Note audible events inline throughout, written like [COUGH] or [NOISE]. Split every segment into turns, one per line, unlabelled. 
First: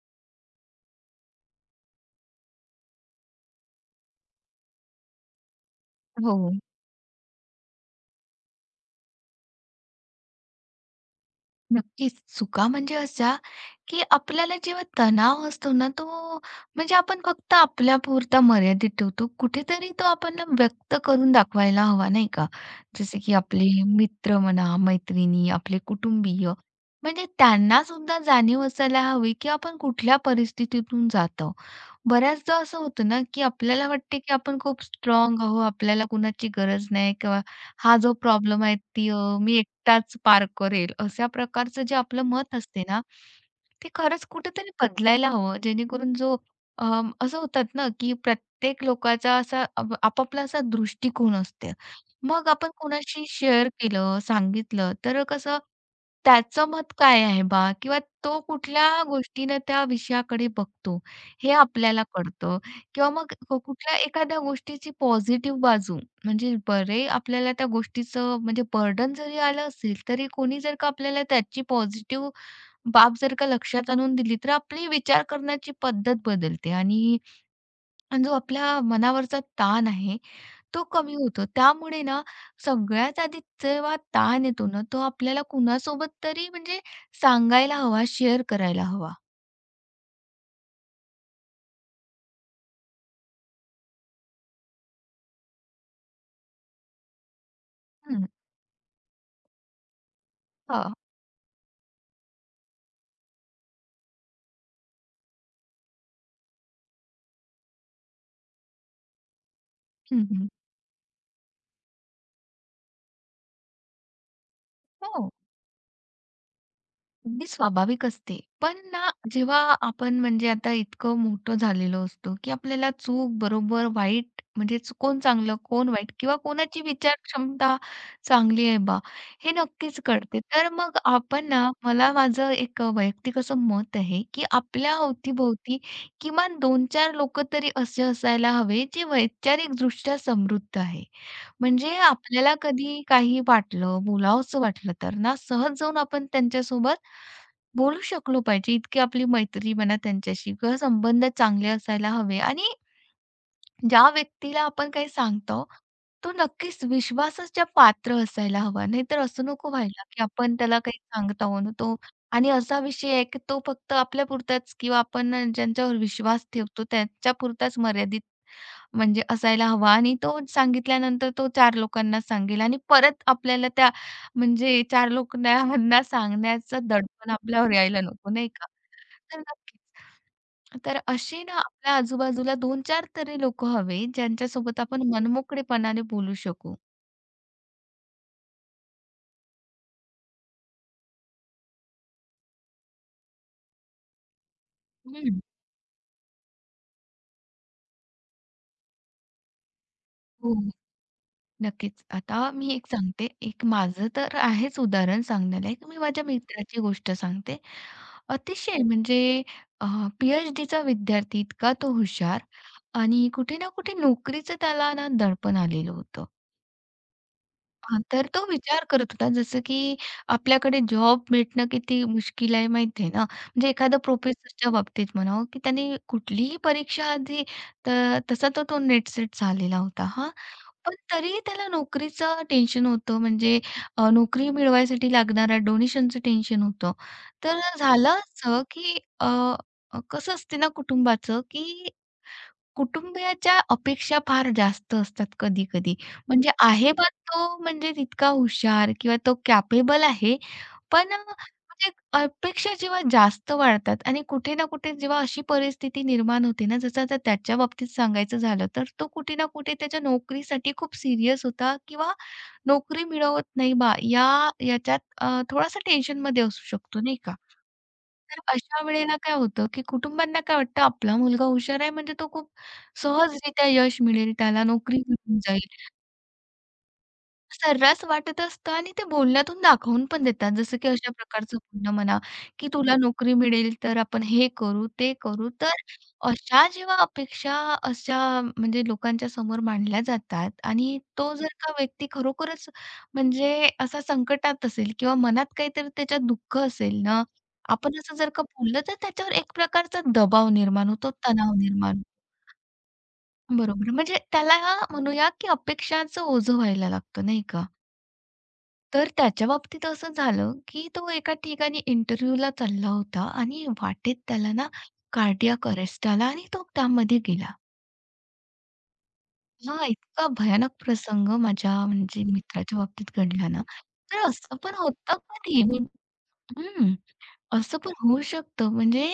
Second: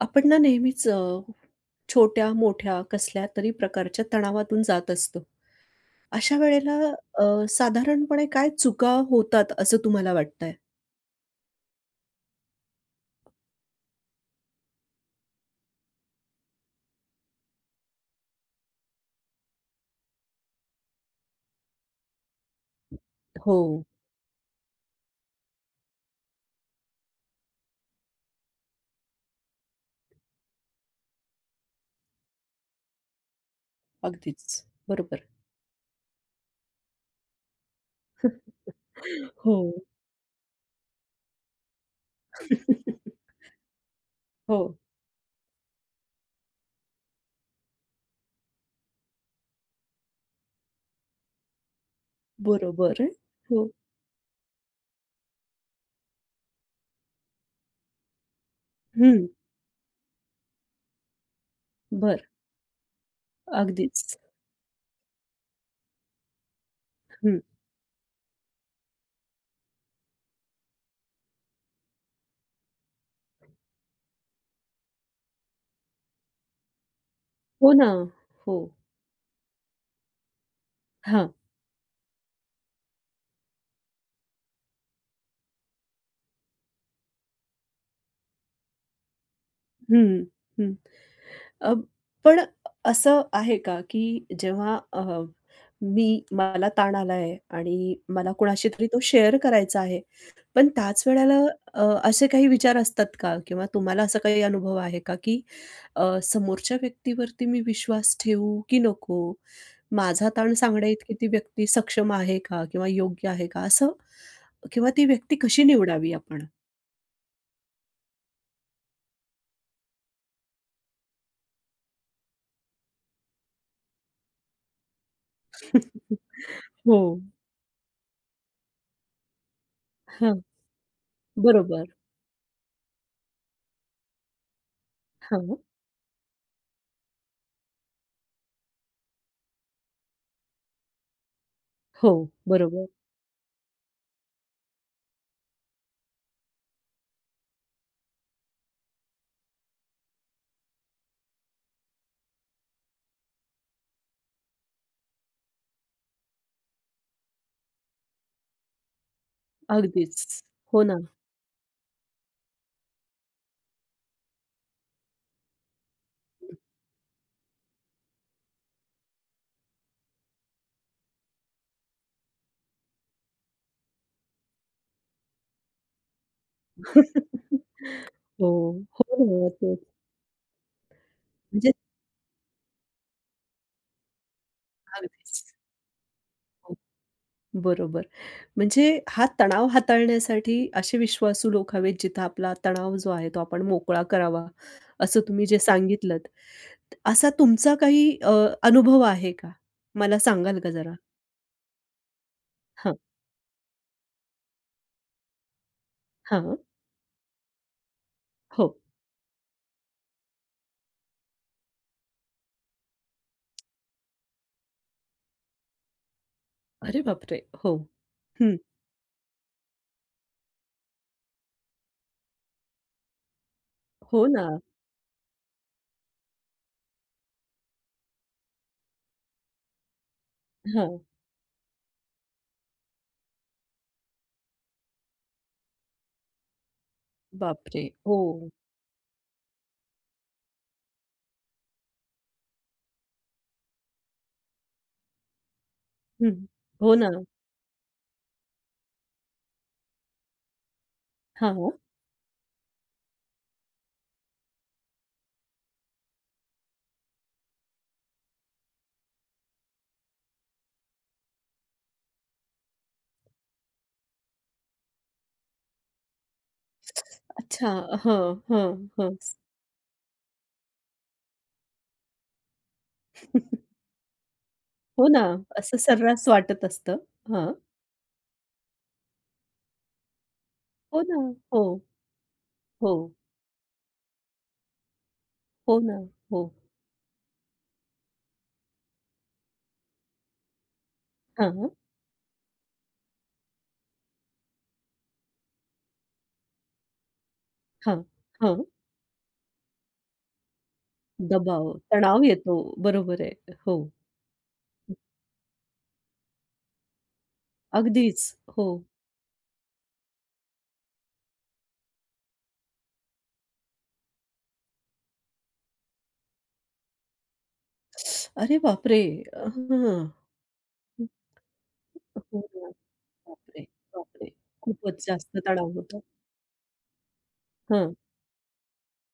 आपण ना नेहमीच छोट्या-मोठ्या कसल्यातरी प्रकारच्या तणावातून जात असतो. अशा
हो,
वेळेला अ, साधारणपणे काय चुका होतात असं तुम्हाला वाटतंय?
नक्कीच. चुका म्हणजे अशा, की आपल्याला जेव्हा तणाव असतो ना, तो म्हणजे आपण फक्त आपल्यापुरता मर्यादित ठेवतो. कुठेतरी तो आपण ना व्यक्त करून दाखवायला हवा, नाही का? जसे की आपले
हो,
मित्र म्हणा, मैत्रिणी, आपले कुटुंबीय, म्हणजे त्यांनासुद्धा जाणीव असायला हवी, की आपण कुठल्या परिस्थितीतून जातो. बऱ्याचदा असं होतं ना, की आपल्याला वाटते, की
अगदीच.
आपण खूप
बरोबर.
स्ट्राँग आहोत, आपल्याला कुणाची गरज नाही किंवा हा जो प्रॉब्लेम आहे ती
हो.
मी एकटाच पार करेल, अशा प्रकारचं जे आपलं मत असते ना,
[LAUGHS]
ते खरंच
हो,
कुठेतरी बदलायला हवं. जेणेकरून जो अ, असं होतात ना, की प्रत्येक लोकाचा असा आपापला असा दृष्टिकोन असते. मग आपण
बरोबर आहे.
कोणाशी
हो.
शेअर केलं, सांगितलं तर कसं त्याचं मत काय आहे बा? किंवा तो कुठल्या
हं.
गोष्टीनं त्या विषयाकडे बघतो, हे आपल्याला
बरं.
कळतं किंवा मग कुठल्या
अगदीच.
एखाद्या गोष्टीची पॉझिटिव्ह बाजू म्हणजे बरे
हं.
आपल्याला त्या गोष्टीचं म्हणजे बर्डन जरी आलं असेल, तरी कोणी जर का आपल्याला त्याची पॉझिटिव्ह बाब जर का लक्षात आणून दिली, तर आपली विचार करण्याची पद्धत बदलते आणि
हो ना.
आणि जो
हो.
आपल्या मनावरचा ताण आहे, तो कमी
हां.
होतो. त्यामुळे ना सगळ्यात आधी जेव्हा ताण येतो ना, तो आपल्याला कुणासोबत तरी म्हणजे सांगायला हवा, शेअर करायला हवा.
हं, हं. अ, पण असं आहे का, की जेव्हा मी मला ताण आलाय आणि
हं,
मला कुणाशी तरी तो शेअर करायचा आहे. पण
हां.
त्याच वेळेला अ, असे काही विचार असतात का? किंवा तुम्हाला असा काही अनुभव आहे का, की समोरच्या व्यक्तीवरती मी विश्वास ठेवू की नको?
हं,
माझा
हं.
ताण सांगण्याइतकी ती व्यक्ती सक्षम आहे का? किंवा योग्य आहे का? असं किंवा ती
हो,
व्यक्ती कशी निवडावी आपण?
अगदी स्वाभाविक असते. पण ना, जेव्हा आपण म्हणजे आता इतकं मोठं झालेलो असतो, की आपल्याला चूक, बरोबर, वाईट म्हणजे कोण चांगलं, कोण वाईट
[LAUGHS]
किंवा कोणाची
हो.
विचार क्षमता चांगली आहे बा, हे नक्कीच कळते.
हां.
तर मग आपण ना,
बरोबर.
मला माझं एक वैयक्तिक असं मत आहे, की आपल्या
हां.
अवतीभोवती किमान 2-4 लोकं तरी असे असायला हवे, जे वैचारिकदृष्ट्या समृद्ध आहे. म्हणजे
हो.
आपल्याला
बरोबर.
कधी काही वाटलं, बोलावसं वाटलं तर ना, सहज जाऊन आपण त्यांच्यासोबत बोलू शकलो पाहिजे. इतकी आपली मैत्री म्हणा त्यांच्याशी किंवा संबंध चांगले असायला हवे आणि ज्या व्यक्तीला आपण काही सांगतो, तो नक्कीच विश्वासाच्या पात्र असायला हवा. नाहीतर असं नको व्हायला, की
अगदीच.
आपण त्याला
हो
काही
ना.
सांगत आहोत आणि तो आणि असा विषय आहे, की तो फक्त आपल्यापुरताच किंवा आपण ज्यांच्यावर विश्वास ठेवतो त्यांच्यापुरताच मर्यादित म्हणजे असायला हवा आणि तो सांगितल्यानंतर तो 4 लोकांना सांगेल आणि परत आपल्याला त्या म्हणजे 4 लोकांना सांगण्याचं दडपण
[LAUGHS]
आपल्यावर यायला नको, नाही
हो,
का?
हो
तर
ना,
नक्कीच.
तेच.
तर असे ना
म्हणजे
आपल्या आजूबाजूला 2-4 तरी लोकं हवे, ज्यांच्यासोबत आपण
अगदीच.
मनमोकळेपणाने बोलू
हो,
शकू.
बरोबर. म्हणजे हा तणाव हाताळण्यासाठी असे विश्वासू लोक हवेत, जिथं आपला तणाव जो आहे, तो आपण मोकळा करावा, असं
हं.
तुम्ही जे सांगितलंत. असा तुमचा काही अनुभव आहे का? मला
हो.
सांगाल का जरा?
नक्कीच. आता मी एक
हां,
सांगते, एक माझं तर आहेच उदाहरण सांगण्यालायक. मी माझ्या
हां.
मित्राची गोष्ट सांगते.
हो.
अतिशय म्हणजे अ, पी-एच-डीचा विद्यार्थी इतका तो हुशार आणि कुठे ना कुठे नोकरीचं त्याला ना दडपण आलेलं होतं.
अरे बापरे! हो.
हां, तर तो
हं.
विचार करत होता जसं की आपल्याकडे जॉब भेटणं किती मुश्किल आहे माहिती आहे ना. म्हणजे एखाद्या
हो ना.
प्रोफेसरच्या बाबतीत म्हणावं की त्याने कुठलीही परीक्षा आधी तर तसा तो, तो नेट-सेट झालेला होता. हां, पण
हां.
तरीही त्याला नोकरीचं टेन्शन होतं म्हणजे नोकरी मिळवायसाठी लागणाऱ्या डोनेशनचं टेन्शन होतं. तर
बापरे!
झालं
हो.
असं, की अ, अ, कसं असते ना कुटुंबाचं, की कुटुंबियाच्या अपेक्षा फार जास्त असतात कधी-कधी.
हं.
म्हणजे आहे
हो
बा
ना.
तो म्हणजे तितका हुशार किंवा तो कॅपेबल आहे, पण
हां.
म्हणजे अपेक्षा जेव्हा जास्त वाढतात आणि कुठे ना कुठे जेव्हा अशी परिस्थिती निर्माण होते ना, जसं आता त्याच्या बाबतीत सांगायचं झालं, तर तो कुठे ना कुठे त्याच्या नोकरीसाठी खूप सीरियस होता किंवा नोकरी मिळवत नाही बा, या याच्यात थोडासा टेन्शनमध्ये असू शकतो, नाही का?
अच्छा.
तर
हं,
अशा
हं, हं.
वेळेला काय होतं, की कुटुंबांना काय वाटतं, आपला मुलगा हुशार आहे म्हणजे तो खूप सहजरित्या यश मिळेल, त्याला नोकरी
हो ना,
मिळून
असं
जाईल.
सर्रास वाटत असतं. हां.
सर्रास वाटत असतं आणि ते बोलण्यातून दाखवून पण देतात. जसं की
हो
अशा
ना.
प्रकारचं
हो,
बोलणं म्हणा, की
हो.
तुला नोकरी मिळेल तर आपण हे करू, ते करू. तर
हो ना. हो.
अशा जेव्हा अपेक्षा अशा म्हणजे लोकांच्या समोर मांडल्या जातात आणि तो
हां,
जर
हां,
का व्यक्ती खरोखरच म्हणजे असा संकटात असेल किंवा मनात काहीतरी त्याच्यात दुःख असेल ना, आपण असं जर का
हां.
बोललं तर त्याच्यावर एक प्रकारचा दबाव निर्माण होतो, तणाव
दबाव,
निर्माण
तणाव येतो. बरोबर आहे. हो,
बरोबर. म्हणजे त्याला म्हणूया की अपेक्षांचं ओझं व्हायला लागतं, नाही का?
अगदीच. हो.
तर त्याच्या बाबतीत असं झालं, की तो एका ठिकाणी इंटरव्ह्यूला चालला होता आणि वाटेत त्याला ना कार्डियाक अरेस्ट आला आणि तो त्यामध्ये गेला.
अरे बापरे!
हा
हां.
इतका भयानक प्रसंग माझ्या म्हणजे
हो ना.
मित्राच्या बाबतीत घडला
बापरे!
ना, तर
बापरे!
असं पण
खूपच
होतं
जास्त
कधी
तणाव होतो.
हं, असं पण
हां,
होऊ शकतं. म्हणजे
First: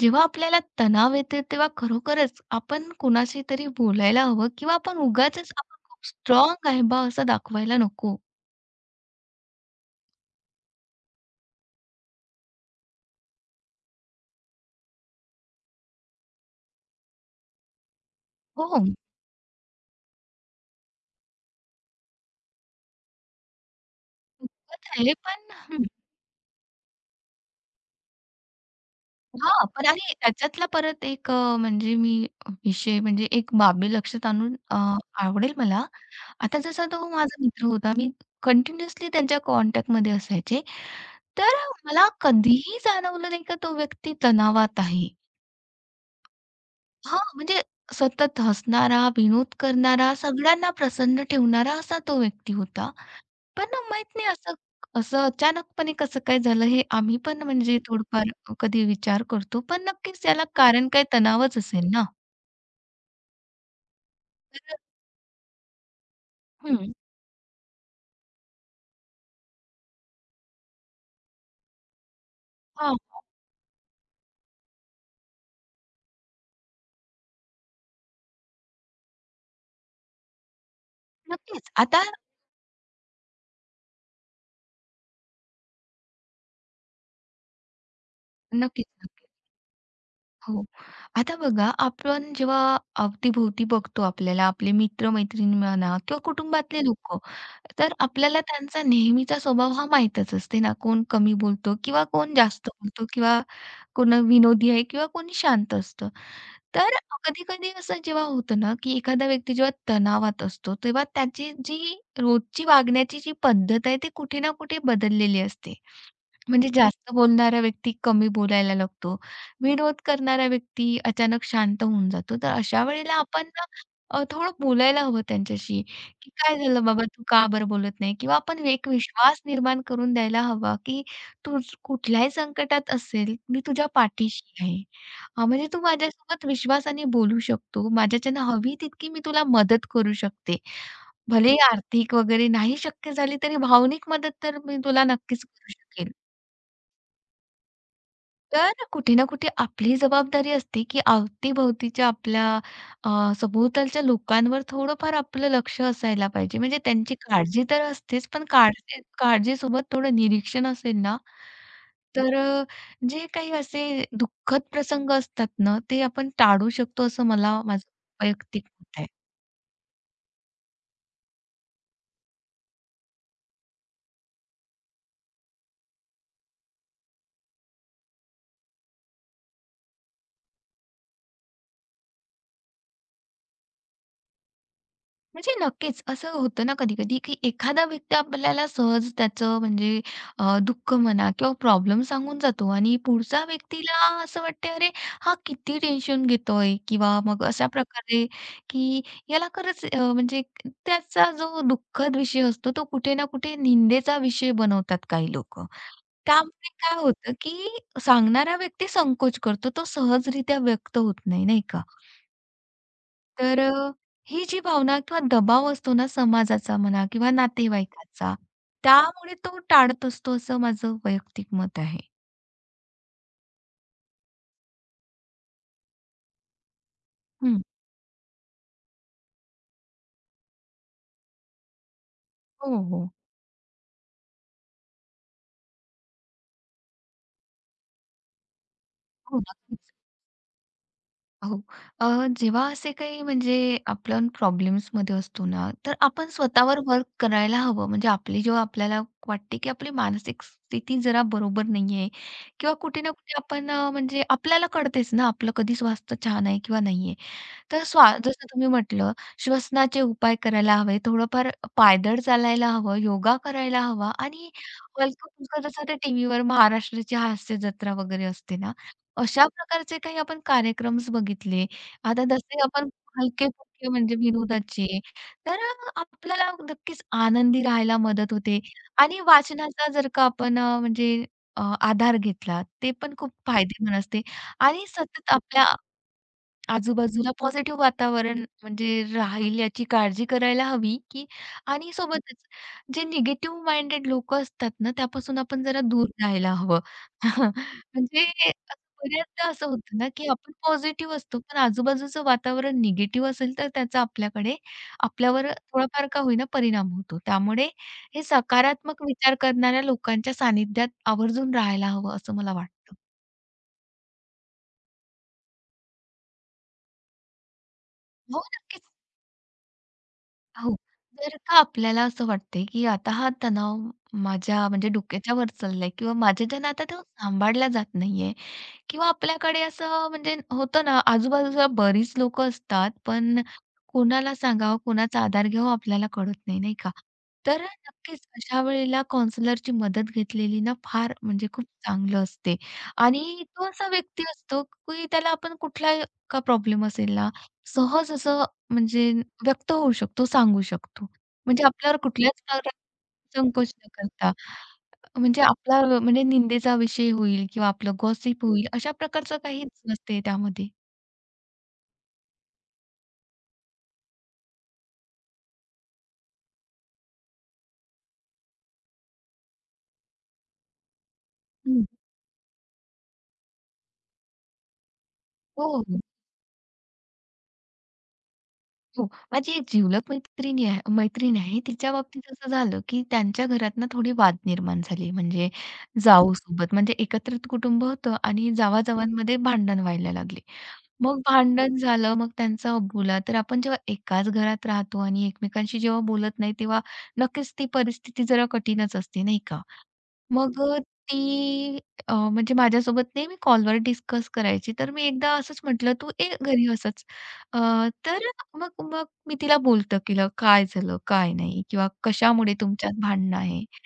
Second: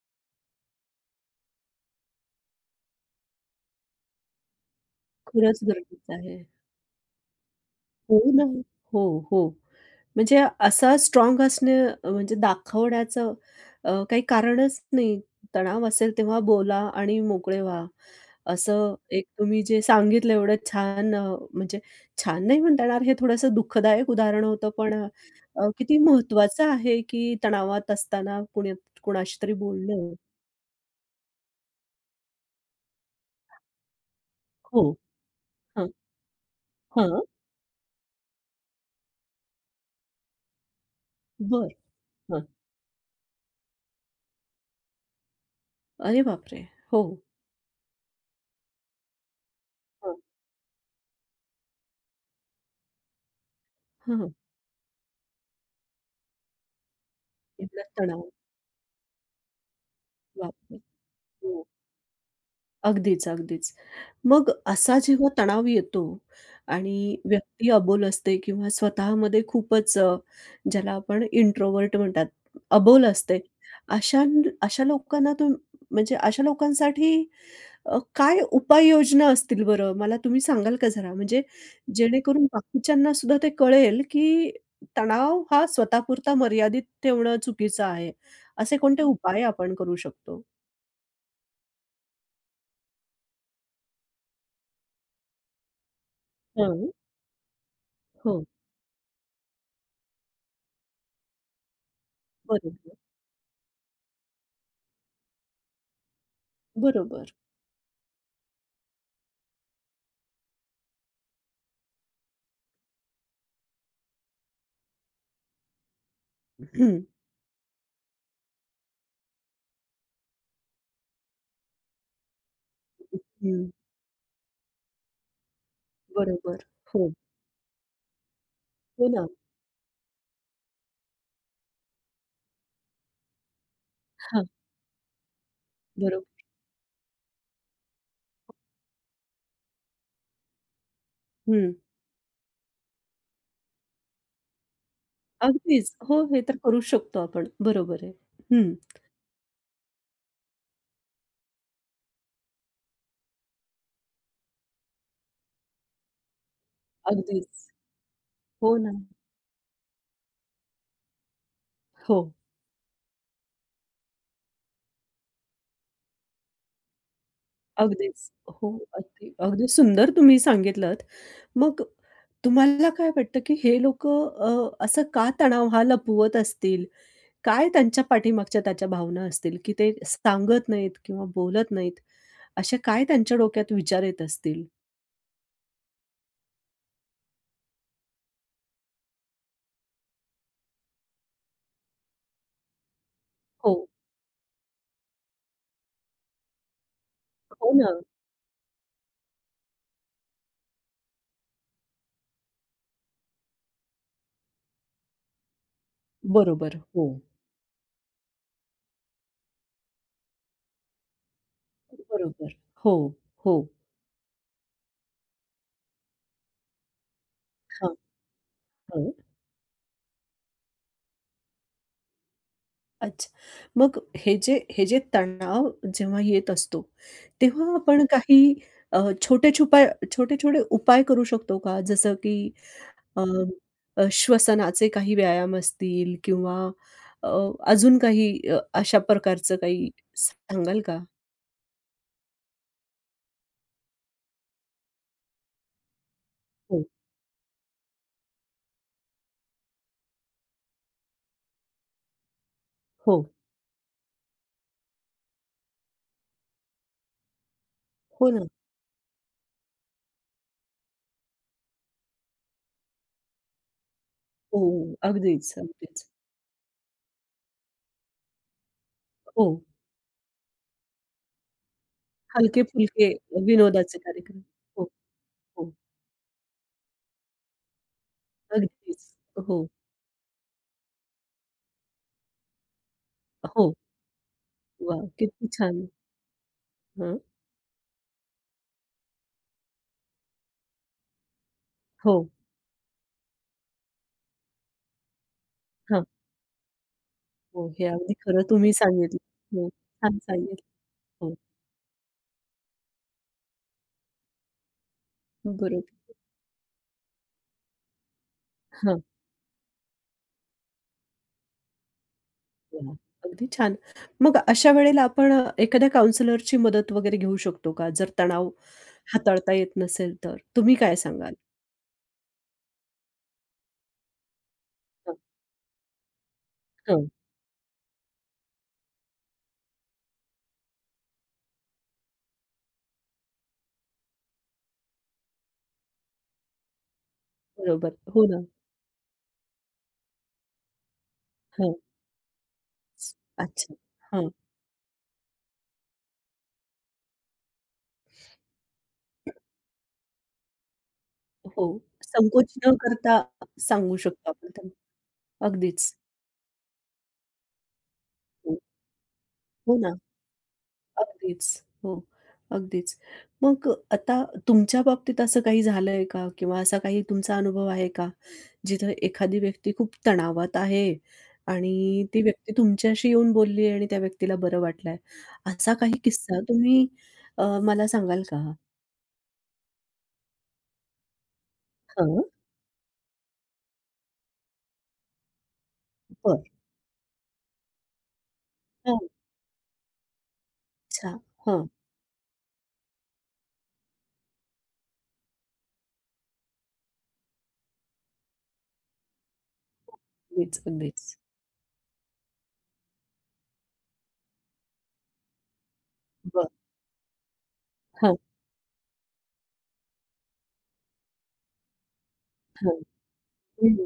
जेव्हा आपल्याला तणाव येते तेव्हा खरोखरच आपण कुणाशी तरी बोलायला हवं किंवा आपण उगाचच
खरंच
आपण खूप
गरजेचं आहे.
स्ट्राँग आहे बा असं दाखवायला नको.
हो ना. हो, हो. म्हणजे असा स्ट्राँग असणं म्हणजे दाखवण्याचं काही कारणच नाही. तणाव असेल तेव्हा बोला आणि मोकळे व्हा.
हो,
असं एक तुम्ही जे सांगितलं एवढं छान म्हणजे छान नाही म्हणता येणार हे थोडंसं दुःखदायक उदाहरण होतं
दुखत
पण
आहे पण
किती महत्त्वाचं आहे, की तणावात असताना कुण्या कुणाशी तरी
हां, पण आणि
बोलणं.
त्याच्यातला परत एक म्हणजे मी विषय म्हणजे एक बाबी लक्षात आणून
हो.
आवडेल मला.
हां,
आता जसा तो
हां.
माझा मित्र होता, मी कंटिन्युअसली त्यांच्या कॉन्टॅक्टमध्ये असायचे. तर
बरं.
मला
हां.
कधीही जाणवलं नाही का तो व्यक्ती तणावात आहे.
अरे बापरे! हो.
हां, म्हणजे सतत हसणारा, विनोद करणारा, सगळ्यांना प्रसन्न ठेवणारा असा तो व्यक्ती होता. पण ना माहीत
हां,
नाही
हां.
असं असं अचानकपणे कसं काय झालं हे आम्ही पण म्हणजे
इथला तणाव.
थोडंफार कधी विचार करतो. पण नक्कीच त्याला
बापरे!
कारण काही तणावच
हो.
असेल ना.
अगदीच, अगदीच. मग
तर
असा जेव्हा तणाव येतो
हं.
आणि व्यक्ती अबोल असते किंवा स्वतःमध्ये खूपच ज्याला आपण इंट्रोवर्ट म्हणतात,
हां,
अबोल असते. अशा अशा लोकांना तुम म्हणजे अशा लोकांसाठी काय उपाययोजना असतील बरं? मला तुम्ही सांगाल का जरा? म्हणजे
नक्कीच. आता
जेणेकरून बाकीच्यांना सुद्धा ते कळेल, की तणाव हा स्वतःपुरता मर्यादित ठेवणं चुकीचं आहे. असे
नक्कीच,
कोणते
नक्कीच.
उपाय आपण करू शकतो?
हो. आता बघा, आपण जेव्हा अवतीभोवती बघतो आपल्याला आपले मित्र-मैत्रिणी म्हणा किंवा कुटुंबातले
हं.
लोकं, तर आपल्याला
हो.
त्यांचा नेहमीचा स्वभाव हा माहीतच असते ना, कोण कमी बोलतो किंवा कोण जास्त
बरोबर.
बोलतो किंवा कोण विनोदी आहे किंवा कोणी शांत असतं. तर
बरोबर.
कधी-कधी असं जेव्हा होतं ना, की एखादा व्यक्ती जेव्हा तणावात असतो, तेव्हा त्याची जी रोजची वागण्याची जी पद्धत आहे, ती कुठे ना कुठे बदललेली असते. म्हणजे
[CLEARS THROAT] हं.
जास्त बोलणारा व्यक्ती कमी बोलायला लागतो. विनोद करणारा व्यक्ती अचानक शांत होऊन जातो. तर अशा वेळेला आपण ना
हं.
थोडं बोलायला हवं त्यांच्याशी, की "काय
बरोबर.
झालं बाबा,
हो.
तू का बरं बोलत नाही?" किंवा आपण एक
हो ना.
विश्वास निर्माण करून द्यायला हवा, की " कुठल्याही संकटात असेल, मी तुझ्या
हां,
पाठीशी आहे. म्हणजे तू
बरोबर.
माझ्यासोबत विश्वासाने बोलू शकतो. माझ्याच्यानं हवी तितकी मी तुला मदत करू शकते. भले
हं.
आर्थिक वगैरे नाही शक्य झाली, तरी भावनिक मदत तर मी तुला नक्कीच करू
अगदीच.
शकेल."
हो, हे तर करू शकतो आपण. बरोबर आहे. हं.
तर कुठे ना कुठे आपली जबाबदारी असते, की अवतीभोवतीच्या आपल्या अ, सभोवतालच्या लोकांवर थोडंफार आपलं लक्ष असायला पाहिजे. म्हणजे त्यांची काळजी
अगदीच.
तर असतेच, पण
हो ना.
काळजी काळजीसोबत थोडं निरीक्षण असेल ना,
हो.
तर जे काही असे दुःखद प्रसंग असतात ना, ते आपण टाळू शकतो असं मला माझं
अगदीच.
वैयक्तिक
हो.
मत आहे.
अगदी अगदी सुंदर तुम्ही सांगितलत. मग तुम्हाला काय वाटतं, की हे लोकं असं का तणाव हा लपवत असतील? काय त्यांच्या पाठीमागच्या त्याच्या भावना असतील, की ते सांगत नाहीत किंवा बोलत नाहीत? असे काय त्यांच्या डोक्यात विचार येत असतील?
म्हणजे नक्कीच. असं होतं ना कधी-कधी, की एखादा व्यक्ती आपल्याला सहज त्याचं म्हणजे दुःख म्हणा किंवा प्रॉब्लेम सांगून जातो आणि पुढचा
हो.
व्यक्तीला असं वाटते, "अरे, हा किती टेन्शन घेतोय" किंवा मग अशा
हो ना.
प्रकारे, की याला खरंच म्हणजे त्याचा जो दुःखद विषय असतो, तो कुठे ना कुठे निंदेचा विषय बनवतात काही लोकं. त्यामुळे
बरोबर.
काय
हो.
होतं, की सांगणारा व्यक्ती संकोच करतो. तो सहजरित्या व्यक्त होत नाही, नाही का?
बरोबर. हो, हो,
तर ही जी भावना किंवा दबाव असतो ना समाजाचा म्हणा किंवा
हां.
नातेवाईकाचा,
हो.
त्यामुळे तो टाळत असतो असं माझं वैयक्तिक मत आहे.
अच्छा. मग हे जे हे जे तणाव जेव्हा येत असतो,
हं.
तेव्हा आपण काही छोटे-छुपाय छोटे-छोटे उपाय करू शकतो का? जसं की
हो, हो.
अ, अ, श्वसनाचे काही व्यायाम असतील किंवा अ, अजून काही अशा
हो,
प्रकारचं
नक्कीच.
काही सांगाल का?
हो. अ, जेव्हा असे काही म्हणजे आपण प्रॉब्लेम्समध्ये असतो ना, तर आपण स्वतःवर
हो,
वर्क करायला हवं. म्हणजे आपली जेव्हा आपल्याला वाटते, की आपली मानसिक स्थिती जरा बरोबर नाहीये किंवा कुठे ना
हो.
कुठे आपण म्हणजे आपल्याला कळतेच ना आपलं कधी स्वास्थ्य छान आहे किंवा नाहीये. तर
हो ना.
जसं तुम्ही म्हटलं, श्वसनाचे उपाय करायला हवे, थोडंफार पायदळ चालायला हवं, योगा करायला हवा आणि
हो, अगदीच,
हलकं-फुलकं जसं ते
अगदीच.
टीव्हीवर महाराष्ट्राची हास्य जत्रा वगैरे असते ना,
हो.
अशा प्रकारचे काही आपण कार्यक्रम्स बघितले. आता जसे आपण
हलके-फुलके
हलके-फुलके
विनोदाचे
म्हणजे
कार्यक्रम. हो,
विनोदाचे, तर
हो.
आपल्याला नक्कीच आनंदी राहायला मदत होते
अगदीच.
आणि
हो,
वाचनाचा जर का आपण म्हणजे आधार घेतला, ते पण खूप
हो.
फायदेशीर असते आणि
वाह!
सतत
किती
आपल्या
छान. हं.
आजूबाजूला पॉझिटिव्ह वातावरण म्हणजे राहील याची काळजी करायला हवी, की आणि
हो.
सोबतच जे निगेटिव्ह माइंडेड लोकं असतात ना, त्यापासून आपण जरा
हां.
दूर राहायला हवं.
हो. हे
[LAUGHS]
अगदी
म्हणजे
खरं तुम्ही सांगितलं.
बऱ्याचदा असं
हो.
होतं ना,
छान
की आपण
सांगितलं.
पॉझिटिव्ह
हो.
असतो, पण आजूबाजूचं वातावरण निगेटिव्ह असेल, तर त्याचा आपल्याकडे आपल्यावर
बरोबर.
थोडाफार का होईना परिणाम होतो. त्यामुळे हे
हां.
सकारात्मक विचार करणाऱ्या लोकांच्या सानिध्यात आवर्जून राहायला हवं, असं मला
वाह!
वाटतं.
अगदी छान. मग अशा वेळेला आपण एखाद्या काउंसलरची मदत वगैरे घेऊ शकतो का? जर
हो,
तणाव
नक्कीच.
हाताळता येत नसेल तर?
हो.
तुम्ही काय सांगाल?
जर का आपल्याला असं वाटतंय, की आता हा तणाव माझ्या म्हणजे
हां.
डोक्याच्या वर चाललाय किंवा माझ्याच्यानं आता तो
हां.
सांभाळला जात नाहीये. किंवा आपल्याकडे असं म्हणजे होतं ना, आजूबाजूला बरीच लोकं असतात, पण कोणाला सांगावं, कोणाचा आधार घ्यावा आपल्याला कळत नाही, नाही का? तर
बरोबर.
नक्कीच
हो ना.
अशा वेळेला काउंसलरची मदत घेतलेली ना फार म्हणजे खूप
हां.
चांगलं असते आणि तो
अच्छा.
असा व्यक्ती
हां.
असतो, की त्याला आपण कुठलाही का प्रॉब्लेम असेल ना, सहज असं म्हणजे व्यक्त होऊ शकतो, सांगू शकतो.
हो.
म्हणजे आपल्यावर कुठल्याच
संकोच न करता
प्रकारचा संकोच न
सांगू शकतो
करता.
आपण त्यांना.
म्हणजे आपला
अगदीच.
म्हणजे निंदेचा विषय होईल किंवा आपलं गॉसिप
हो.
होईल अशा प्रकारचं काहीच
हो ना.
नसते त्यामध्ये.
अगदीच. हो, अगदीच. मग आता तुमच्या बाबतीत असं काही झालंय का? किंवा असा काही तुमचा अनुभव आहे का? जिथं एखादी व्यक्ती खूप तणावात आहे
हं.
आणि ती व्यक्ती तुमच्याशी येऊन बोलली आहे आणि त्या व्यक्तीला बरं वाटलंय.
हो,
असा काही
हो,
किस्सा तुम्ही मला सांगाल का?
हो. माझी एक जिवलग मैत्रिणी आहे मैत्रीण आहे. तिच्या
हां,
बाबतीत असं झालं, की त्यांच्या घरात ना थोडे वाद निर्माण झाले. म्हणजे
बरं.
जाऊसोबत म्हणजे एकत्रित कुटुंब होतं आणि जावा
हां,
भांडण व्हायला लागले.
अच्छा.
मग
हां,
भांडण झालं, मग त्यांचा बोला तर आपण जेव्हा एकाच घरात राहतो आणि एकमेकांशी जेव्हा बोलत नाही, तेव्हा नक्कीच ती परिस्थिती जरा कठीणच असते, नाही का? मग
अगदीच, अगदीच.
ती म्हणजे माझ्यासोबत नाही, मी कॉलवर डिस्कस करायची. तर मी एकदा असंच म्हटलं, "तू ये
बरं.
घरी असंच." अ,
हां,
तर मग मग मी तिला बोलतं केलं, "काय झालं? काय नाही? किंवा कशामुळे
हां.
तुमच्यात भांडणं आहे?"
हं,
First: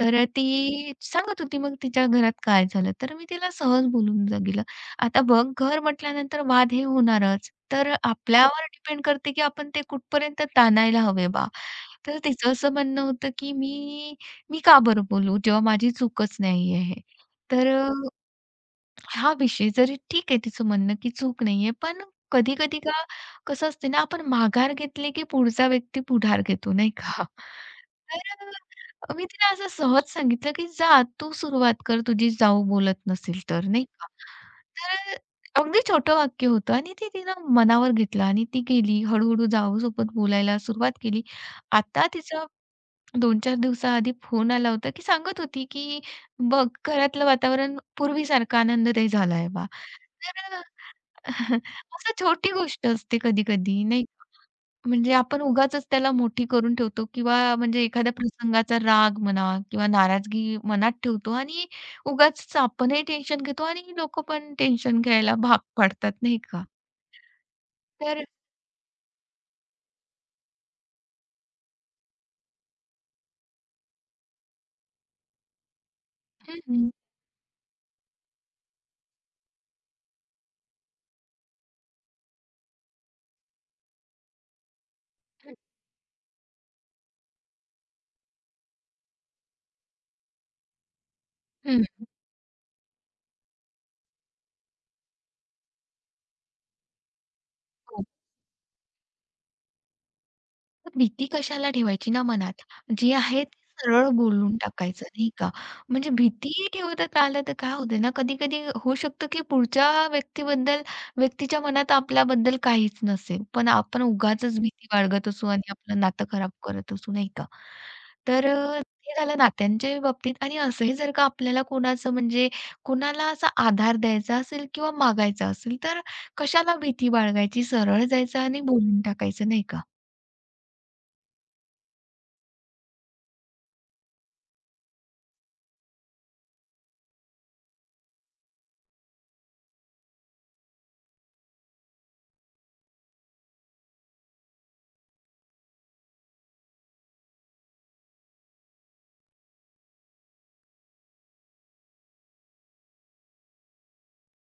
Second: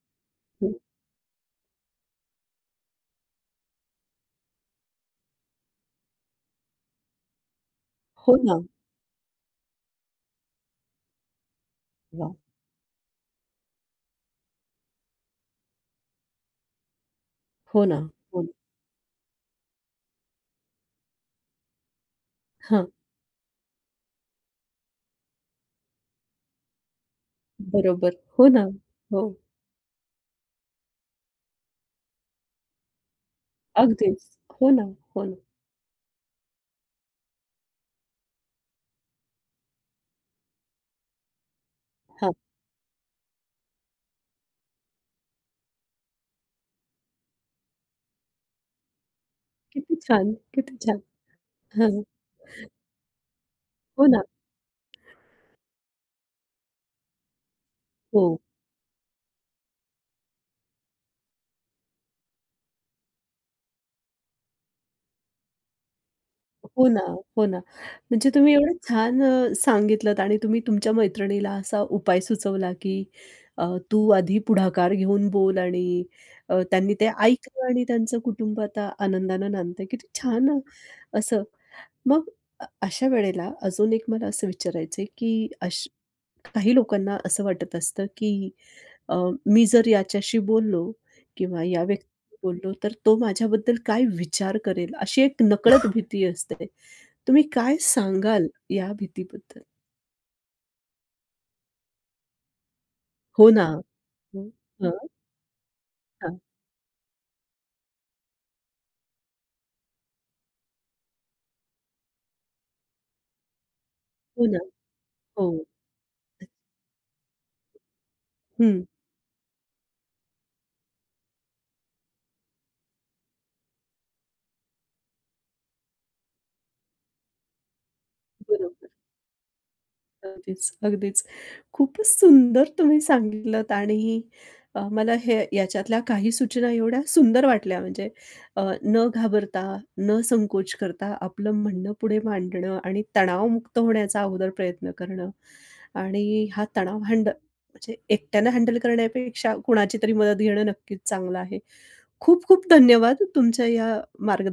तर
हं.
ती सांगत होती मग तिच्या घरात काय झालं. तर मी तिला सहज बोलून गेलं. आता बघ घर म्हटल्यानंतर वाद हे होणारच. तर
हो ना.
आपल्यावर डिपेंड करते, की आपण ते कुठपर्यंत ताणायला हवे बा. तर
वाह!
तिचं असं म्हणणं होतं, की "मी का बरं बोलू जेव्हा माझी चूकच नाही आहे? तर
हो ना, हो ना.
हा विषय जरी ठीक आहे तिचं म्हणणं, की चूक नाहीये, पण कधी-कधी
हां,
का कसं असते ना, आपण माघार घेतली, की पुढचा व्यक्ती पुढार घेतो नाही का?
बरोबर.
तर
हो ना. हो.
मी तिला असं सहज सांगितलं, की "जा तू सुरुवात कर, तुझी जाऊ बोलत नसेल तर." नाही का?
अगदीच. हो ना,
तर
हो ना.
अगदी छोटं वाक्य होतं आणि ते तिनं मनावर घेतलं आणि ती गेली. हळू-हळू जाऊसोबत बोलायला सुरुवात केली. आता
हां.
तिचा 2-4 दिवसाआधी फोन आला होता, की सांगत होती, की "बघ घरातलं वातावरण पूर्वीसारखं आनंददायी झालंय बा."
किती छान,
तर
किती छान.
[LAUGHS]
हां.
असं छोटी गोष्ट असते कधी-कधी नाही
हो ना.
का? म्हणजे आपण उगाचच त्याला मोठी करून ठेवतो किंवा म्हणजे एखाद्या
हो,
प्रसंगाचा राग म्हणा किंवा नाराजगी मनात ठेवतो आणि उगाचच आपणही टेन्शन घेतो आणि लोकं पण टेन्शन घ्यायला भाग पाडतात नाही का?
हो ना, हो ना.
तर
म्हणजे तुम्ही एवढं छान सांगितलत आणि तुम्ही तुमच्या मैत्रिणीला असा उपाय सुचवला, की तू आधी पुढाकार घेऊन बोल आणि
हं, हं.
त्यांनी ते ऐकलं आणि त्यांचं कुटुंब आता आनंदानं नांदतंय. किती छान असं. मग अशा वेळेला अजून एक मला असं विचारायचंय, की
हं,
अश काही लोकांना असं वाटत असतं, की अ, मी जर याच्याशी बोललो किंवा या व्यक्तीशी बोललो, तर तो माझ्याबद्दल काय विचार करेल, अशी एक नकळत [LAUGHS] भीती असते. तुम्ही काय सांगाल या भीतीबद्दल?
तर भीती कशाला ठेवायची ना मनात. जे आहे
हो
ते
ना.
सरळ
हो. हं.
बोलून टाकायचं,
हां,
नाही का? म्हणजे
हां.
भीती ठेवत आलं तर काय होतं ना, कधी-कधी होऊ शकतं की पुढच्या व्यक्तीबद्दल व्यक्तीच्या मनात आपल्याबद्दल काहीच नसेल. पण आपण
हो ना.
उगाचच भीती बाळगत
हो.
असू आणि आपलं नातं खराब करत असू, नाही का? तर
हं.
हे झालं नात्यांच्या बाबतीत आणि असंही जर का आपल्याला कोणाचं म्हणजे कोणाला असा आधार द्यायचा असेल किंवा मागायचा असेल, तर कशाला भीती बाळगायची? सरळ जायचं आणि
बरोबर.
बोलून टाकायचं, नाही का?
अगदीच, अगदीच. खूपच सुंदर तुम्ही सांगितलत आणि मला हे याच्यातल्या काही सूचना एवढ्या सुंदर वाटल्या म्हणजे न घाबरता, न संकोच करता आपलं म्हणणं पुढे मांडणं आणि तणावमुक्त होण्याचा अगोदर प्रयत्न करणं आणि हा तणाव हँड म्हणजे एकट्यानं हँडल करण्यापेक्षा कुणाची तरी मदत घेणं नक्कीच चांगलं आहे. खूप खूप धन्यवाद तुमच्या या मार्ग